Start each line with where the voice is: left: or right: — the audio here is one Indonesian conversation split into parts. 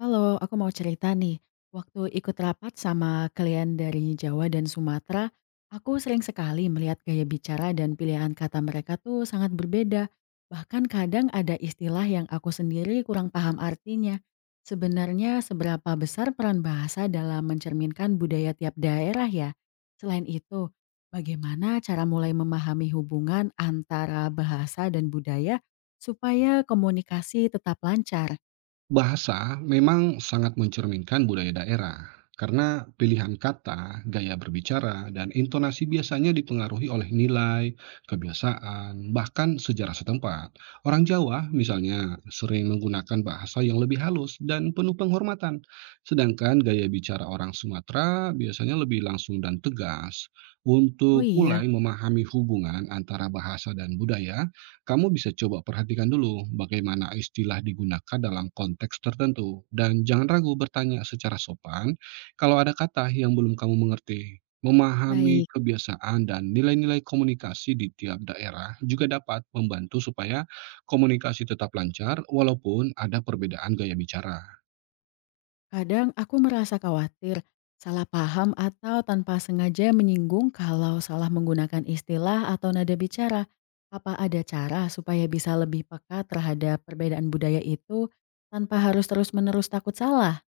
left: Halo, aku mau cerita nih. Waktu ikut rapat sama klien dari Jawa dan Sumatera, aku sering sekali melihat gaya bicara dan pilihan kata mereka tuh sangat berbeda. Bahkan kadang ada istilah yang aku sendiri kurang paham artinya. Sebenarnya seberapa besar peran bahasa dalam mencerminkan budaya tiap daerah ya? Selain itu, bagaimana cara mulai memahami hubungan antara bahasa dan budaya supaya komunikasi tetap lancar?
right: Bahasa memang sangat mencerminkan budaya daerah, karena pilihan kata, gaya berbicara, dan intonasi biasanya dipengaruhi oleh nilai, kebiasaan, bahkan sejarah setempat. Orang Jawa, misalnya, sering menggunakan bahasa yang lebih halus dan penuh penghormatan, sedangkan gaya bicara orang Sumatera biasanya lebih langsung dan tegas.
left: Oh
right: Untuk
left: iya,
right: mulai memahami hubungan antara bahasa dan budaya, kamu bisa coba perhatikan dulu bagaimana istilah digunakan dalam konteks tertentu dan jangan ragu bertanya secara sopan kalau ada kata yang belum kamu mengerti. Memahami
left: baik.
right: kebiasaan dan nilai-nilai komunikasi di tiap daerah juga dapat membantu supaya komunikasi tetap lancar walaupun ada perbedaan gaya bicara.
left: Kadang aku merasa khawatir, salah paham atau tanpa sengaja menyinggung kalau salah menggunakan istilah atau nada bicara. Apa ada cara supaya bisa lebih peka terhadap perbedaan budaya itu tanpa harus terus-menerus takut salah?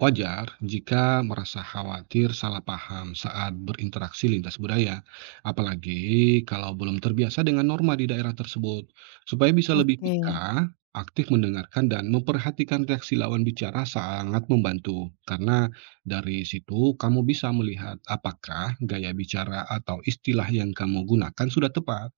right: Wajar jika merasa khawatir salah paham saat berinteraksi lintas budaya, apalagi kalau belum terbiasa dengan norma di daerah tersebut. Supaya bisa lebih
left: Oke,
right: peka, aktif mendengarkan dan memperhatikan reaksi lawan bicara sangat membantu. Karena dari situ kamu bisa melihat apakah gaya bicara atau istilah yang kamu gunakan sudah tepat.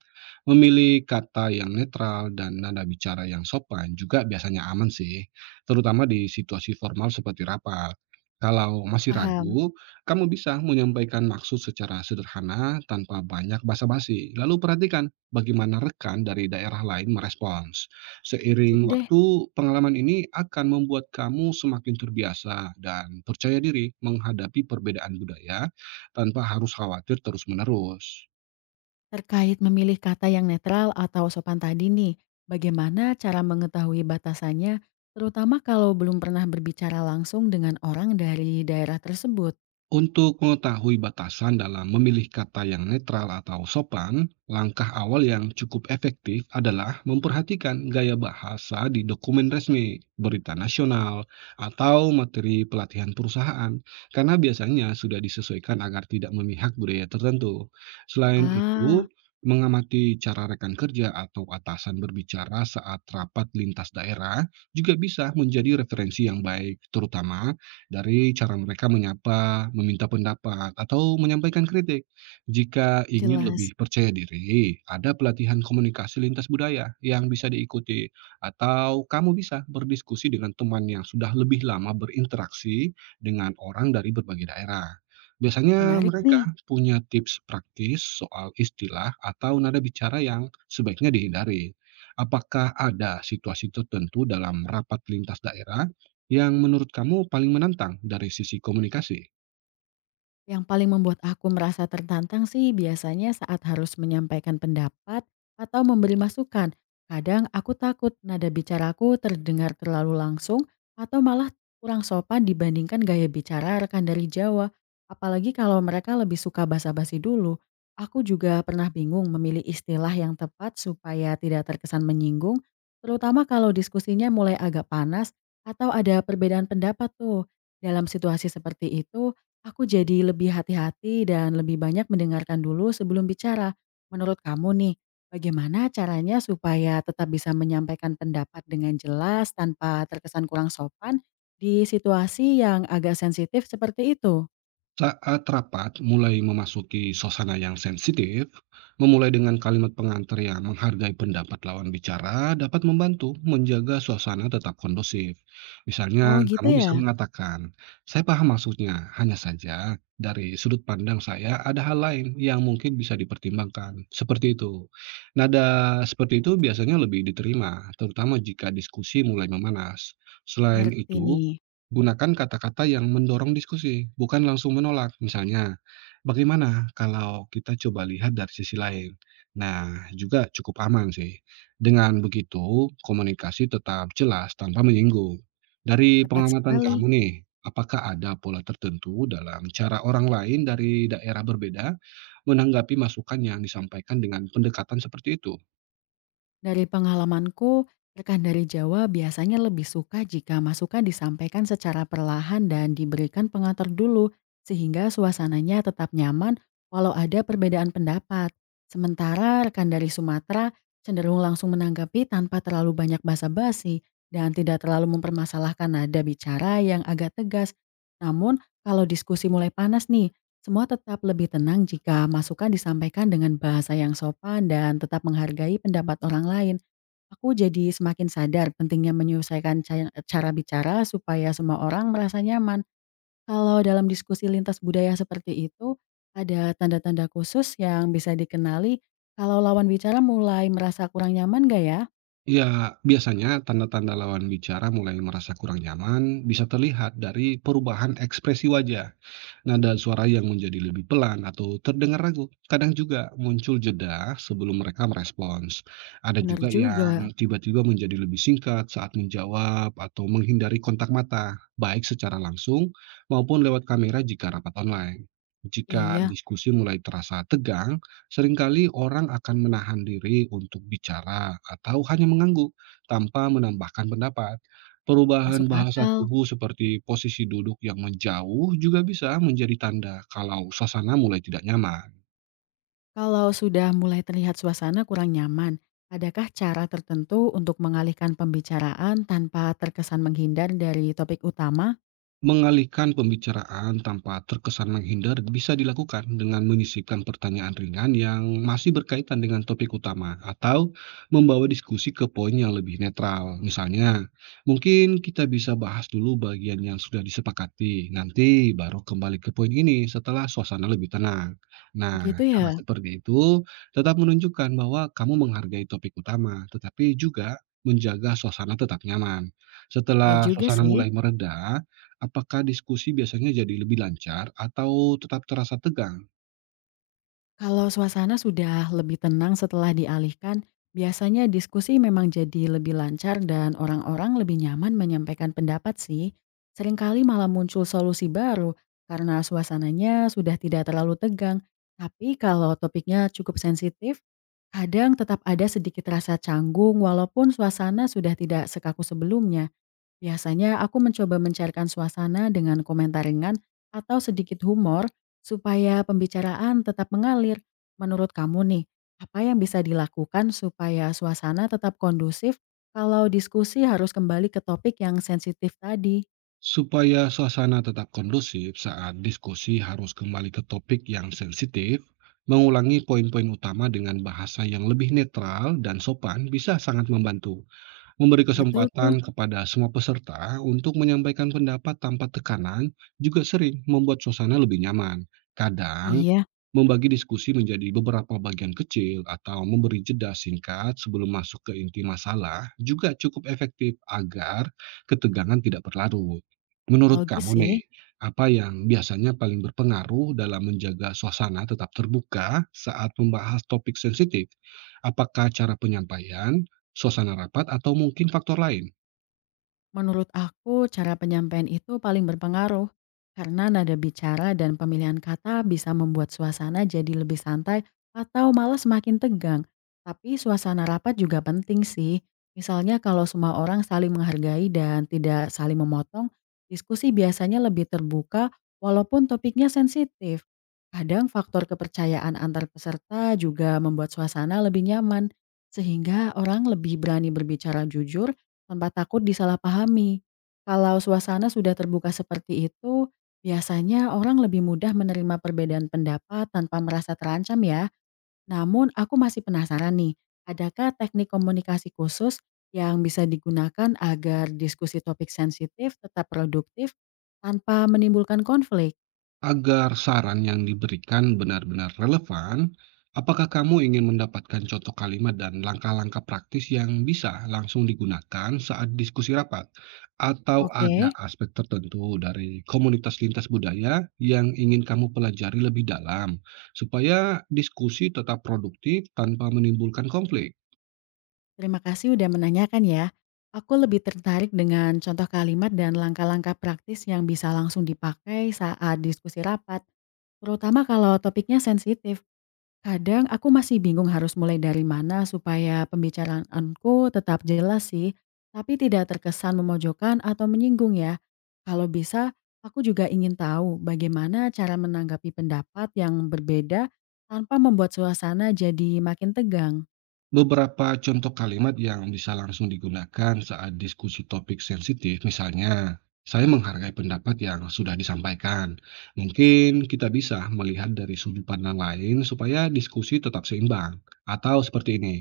right: Memilih kata yang netral dan nada bicara yang sopan juga biasanya aman sih terutama di situasi formal seperti rapat. Kalau masih
left: paham.
right: ragu, kamu bisa menyampaikan maksud secara sederhana tanpa banyak basa-basi. Lalu perhatikan bagaimana rekan dari daerah lain merespons.
left: Sip
right: Seiring
left: deh,
right: waktu, pengalaman ini akan membuat kamu semakin terbiasa dan percaya diri menghadapi perbedaan budaya tanpa harus khawatir terus-menerus.
left: terkait memilih kata yang netral atau sopan tadi nih, bagaimana cara mengetahui batasannya, terutama kalau belum pernah berbicara langsung dengan orang dari daerah tersebut?
right: Untuk mengetahui batasan dalam memilih kata yang netral atau sopan, langkah awal yang cukup efektif adalah memperhatikan gaya bahasa di dokumen resmi, berita nasional, atau materi pelatihan perusahaan, karena biasanya sudah disesuaikan agar tidak memihak budaya tertentu. Selain itu,
left: Ah,
right: mengamati cara rekan kerja atau atasan berbicara saat rapat lintas daerah juga bisa menjadi referensi yang baik, terutama dari cara mereka menyapa, meminta pendapat, atau menyampaikan kritik. Jika ingin
left: jelas.
right: lebih percaya diri, ada pelatihan komunikasi lintas budaya yang bisa diikuti, atau kamu bisa berdiskusi dengan teman yang sudah lebih lama berinteraksi dengan orang dari berbagai daerah. Biasanya
left: Menarik
right: mereka
left: nih.
right: punya tips praktis soal istilah atau nada bicara yang sebaiknya dihindari. Apakah ada situasi tertentu dalam rapat lintas daerah yang menurut kamu paling menantang dari sisi komunikasi?
left: Yang paling membuat aku merasa tertantang sih biasanya saat harus menyampaikan pendapat atau memberi masukan. Kadang aku takut nada bicaraku terdengar terlalu langsung atau malah kurang sopan dibandingkan gaya bicara rekan dari Jawa. Apalagi kalau mereka lebih suka basa-basi dulu. Aku juga pernah bingung memilih istilah yang tepat supaya tidak terkesan menyinggung, terutama kalau diskusinya mulai agak panas atau ada perbedaan pendapat tuh. Dalam situasi seperti itu, aku jadi lebih hati-hati dan lebih banyak mendengarkan dulu sebelum bicara. Menurut kamu nih, bagaimana caranya supaya tetap bisa menyampaikan pendapat dengan jelas tanpa terkesan kurang sopan di situasi yang agak sensitif seperti itu?
right: Saat rapat mulai memasuki suasana yang sensitif, memulai dengan kalimat pengantar yang menghargai pendapat lawan bicara dapat membantu menjaga suasana tetap kondusif.
left: Oh
right: Misalnya,
left: gitu
right: kamu
left: ya?
right: bisa mengatakan, "Saya paham maksudnya, hanya saja dari sudut pandang saya ada hal lain yang mungkin bisa dipertimbangkan." Seperti itu. Nada seperti itu biasanya lebih diterima, terutama jika diskusi mulai memanas. Selain
left: Ngerti
right: itu,
left: nih,
right: gunakan kata-kata yang mendorong diskusi, bukan langsung menolak. Misalnya, bagaimana kalau kita coba lihat dari sisi lain? Nah, juga cukup aman sih. Dengan begitu, komunikasi tetap jelas tanpa menyinggung. Dari
left: tepat
right: pengamatan
left: sekali.
right: kamu nih, apakah ada pola tertentu dalam cara orang lain dari daerah berbeda menanggapi masukan yang disampaikan dengan pendekatan seperti itu?
left: Dari pengalamanku, rekan dari Jawa biasanya lebih suka jika masukan disampaikan secara perlahan dan diberikan pengantar dulu, sehingga suasananya tetap nyaman walau ada perbedaan pendapat. Sementara rekan dari Sumatera cenderung langsung menanggapi tanpa terlalu banyak basa-basi dan tidak terlalu mempermasalahkan nada bicara yang agak tegas. Namun, kalau diskusi mulai panas nih, semua tetap lebih tenang jika masukan disampaikan dengan bahasa yang sopan dan tetap menghargai pendapat orang lain. Aku jadi semakin sadar pentingnya menyesuaikan cara bicara supaya semua orang merasa nyaman. Kalau dalam diskusi lintas budaya seperti itu, ada tanda-tanda khusus yang bisa dikenali kalau lawan bicara mulai merasa kurang nyaman gak ya?
right: Ya, biasanya tanda-tanda lawan bicara mulai merasa kurang nyaman bisa terlihat dari perubahan ekspresi wajah, nada suara yang menjadi lebih pelan atau terdengar ragu. Kadang juga muncul jeda sebelum mereka merespons. Ada
left: Bener
right: juga
left: juga.
right: yang tiba-tiba menjadi lebih singkat saat menjawab atau menghindari kontak mata, baik secara langsung maupun lewat kamera jika rapat online. Jika
left: Iya,
right: diskusi mulai terasa tegang, seringkali orang akan menahan diri untuk bicara atau hanya mengangguk tanpa menambahkan pendapat. Perubahan
left: masuk
right: bahasa
left: akal.
right: tubuh seperti posisi duduk yang menjauh juga bisa menjadi tanda kalau suasana mulai tidak nyaman.
left: Kalau sudah mulai terlihat suasana kurang nyaman, adakah cara tertentu untuk mengalihkan pembicaraan tanpa terkesan menghindar dari topik utama?
right: Mengalihkan pembicaraan tanpa terkesan menghindar bisa dilakukan dengan menyisipkan pertanyaan ringan yang masih berkaitan dengan topik utama atau membawa diskusi ke poin yang lebih netral. Misalnya, mungkin kita bisa bahas dulu bagian yang sudah disepakati, nanti baru kembali ke poin ini setelah suasana lebih tenang. Nah,
left: Begitu ya?
right: cara seperti itu tetap menunjukkan bahwa kamu menghargai topik utama, tetapi juga menjaga suasana tetap nyaman.
left: Ya
right: Setelah
left: juga
right: suasana
left: sih.
right: mulai mereda, apakah diskusi biasanya jadi lebih lancar atau tetap terasa tegang?
left: Kalau suasana sudah lebih tenang setelah dialihkan, biasanya diskusi memang jadi lebih lancar dan orang-orang lebih nyaman menyampaikan pendapat sih. Seringkali malah muncul solusi baru karena suasananya sudah tidak terlalu tegang. Tapi kalau topiknya cukup sensitif, kadang tetap ada sedikit rasa canggung walaupun suasana sudah tidak sekaku sebelumnya. Biasanya aku mencoba mencairkan suasana dengan komentar ringan atau sedikit humor supaya pembicaraan tetap mengalir. Menurut kamu nih, apa yang bisa dilakukan supaya suasana tetap kondusif kalau diskusi harus kembali ke topik yang sensitif tadi?
right: Supaya suasana tetap kondusif saat diskusi harus kembali ke topik yang sensitif, mengulangi poin-poin utama dengan bahasa yang lebih netral dan sopan bisa sangat membantu. Memberi
left: Betul tuh?
right: kesempatan kepada semua peserta untuk menyampaikan pendapat tanpa tekanan juga sering membuat suasana lebih nyaman. Kadang,
left: Iya,
right: membagi diskusi menjadi beberapa bagian kecil atau memberi jeda singkat sebelum masuk ke inti masalah juga cukup efektif agar ketegangan tidak berlarut. Menurut
left: logis
right: kamu
left: sih.
right: nih, apa yang biasanya paling berpengaruh dalam menjaga suasana tetap terbuka saat membahas topik sensitif? Apakah cara penyampaian, suasana rapat atau mungkin faktor lain.
left: Menurut aku, cara penyampaian itu paling berpengaruh karena nada bicara dan pemilihan kata bisa membuat suasana jadi lebih santai atau malah semakin tegang. Tapi suasana rapat juga penting sih. Misalnya kalau semua orang saling menghargai dan tidak saling memotong, diskusi biasanya lebih terbuka walaupun topiknya sensitif. Kadang faktor kepercayaan antar peserta juga membuat suasana lebih nyaman, sehingga orang lebih berani berbicara jujur tanpa takut disalahpahami. Kalau suasana sudah terbuka seperti itu, biasanya orang lebih mudah menerima perbedaan pendapat tanpa merasa terancam ya. Namun aku masih penasaran nih, adakah teknik komunikasi khusus yang bisa digunakan agar diskusi topik sensitif tetap produktif tanpa menimbulkan konflik?
right: Agar saran yang diberikan benar-benar relevan, apakah kamu ingin mendapatkan contoh kalimat dan langkah-langkah praktis yang bisa langsung digunakan saat diskusi rapat? Atau
left: Oke.
right: ada aspek tertentu dari komunitas lintas budaya yang ingin kamu pelajari lebih dalam supaya diskusi tetap produktif tanpa menimbulkan konflik?
left: Terima kasih udah menanyakan ya. Aku lebih tertarik dengan contoh kalimat dan langkah-langkah praktis yang bisa langsung dipakai saat diskusi rapat. Terutama kalau topiknya sensitif. Kadang aku masih bingung harus mulai dari mana supaya pembicaraanku tetap jelas sih, tapi tidak terkesan memojokkan atau menyinggung ya. Kalau bisa, aku juga ingin tahu bagaimana cara menanggapi pendapat yang berbeda tanpa membuat suasana jadi makin tegang.
right: Beberapa contoh kalimat yang bisa langsung digunakan saat diskusi topik sensitif, misalnya, saya menghargai pendapat yang sudah disampaikan. Mungkin kita bisa melihat dari sudut pandang lain supaya diskusi tetap seimbang. Atau seperti ini,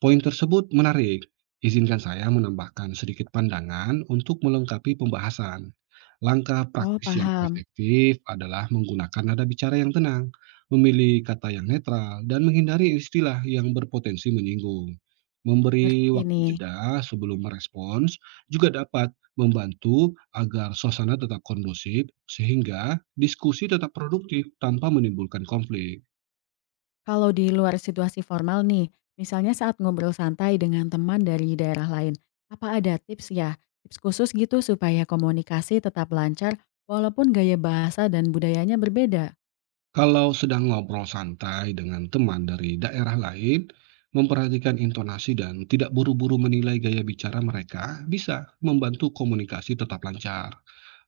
right: poin tersebut menarik. Izinkan saya menambahkan sedikit pandangan untuk melengkapi pembahasan. Langkah
left: Oh,
right: praktis yang
left: paham.
right: efektif adalah menggunakan nada bicara yang tenang memilih kata yang netral, dan menghindari istilah yang berpotensi menyinggung. Memberi
left: Ngerti
right: waktu
left: nih.
right: jeda sebelum merespons juga dapat membantu agar suasana tetap kondusif sehingga diskusi tetap produktif tanpa menimbulkan konflik.
left: Kalau di luar situasi formal nih, misalnya saat ngobrol santai dengan teman dari daerah lain, apa ada tips ya? Tips khusus gitu supaya komunikasi tetap lancar walaupun gaya bahasa dan budayanya berbeda?
right: Kalau sedang ngobrol santai dengan teman dari daerah lain, memperhatikan intonasi dan tidak buru-buru menilai gaya bicara mereka bisa membantu komunikasi tetap lancar.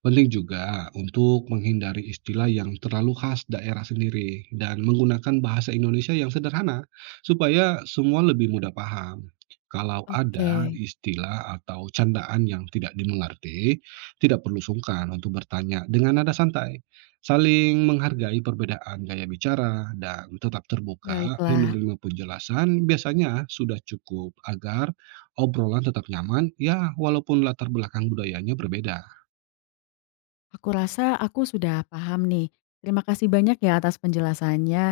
right: Penting juga untuk menghindari istilah yang terlalu khas daerah sendiri dan menggunakan bahasa Indonesia yang sederhana supaya semua lebih mudah paham. Kalau ada
left: Oke,
right: istilah atau candaan yang tidak dimengerti, tidak perlu sungkan untuk bertanya dengan nada santai. Saling menghargai perbedaan gaya bicara dan tetap terbuka
left: baiklah.
right: menerima penjelasan biasanya sudah cukup agar obrolan tetap nyaman ya walaupun latar belakang budayanya berbeda.
left: Aku rasa aku sudah paham nih. Terima kasih banyak ya atas penjelasannya.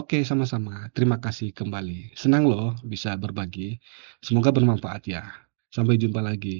right: Oke, sama-sama. Terima kasih kembali. Senang loh bisa berbagi. Semoga bermanfaat ya. Sampai jumpa lagi.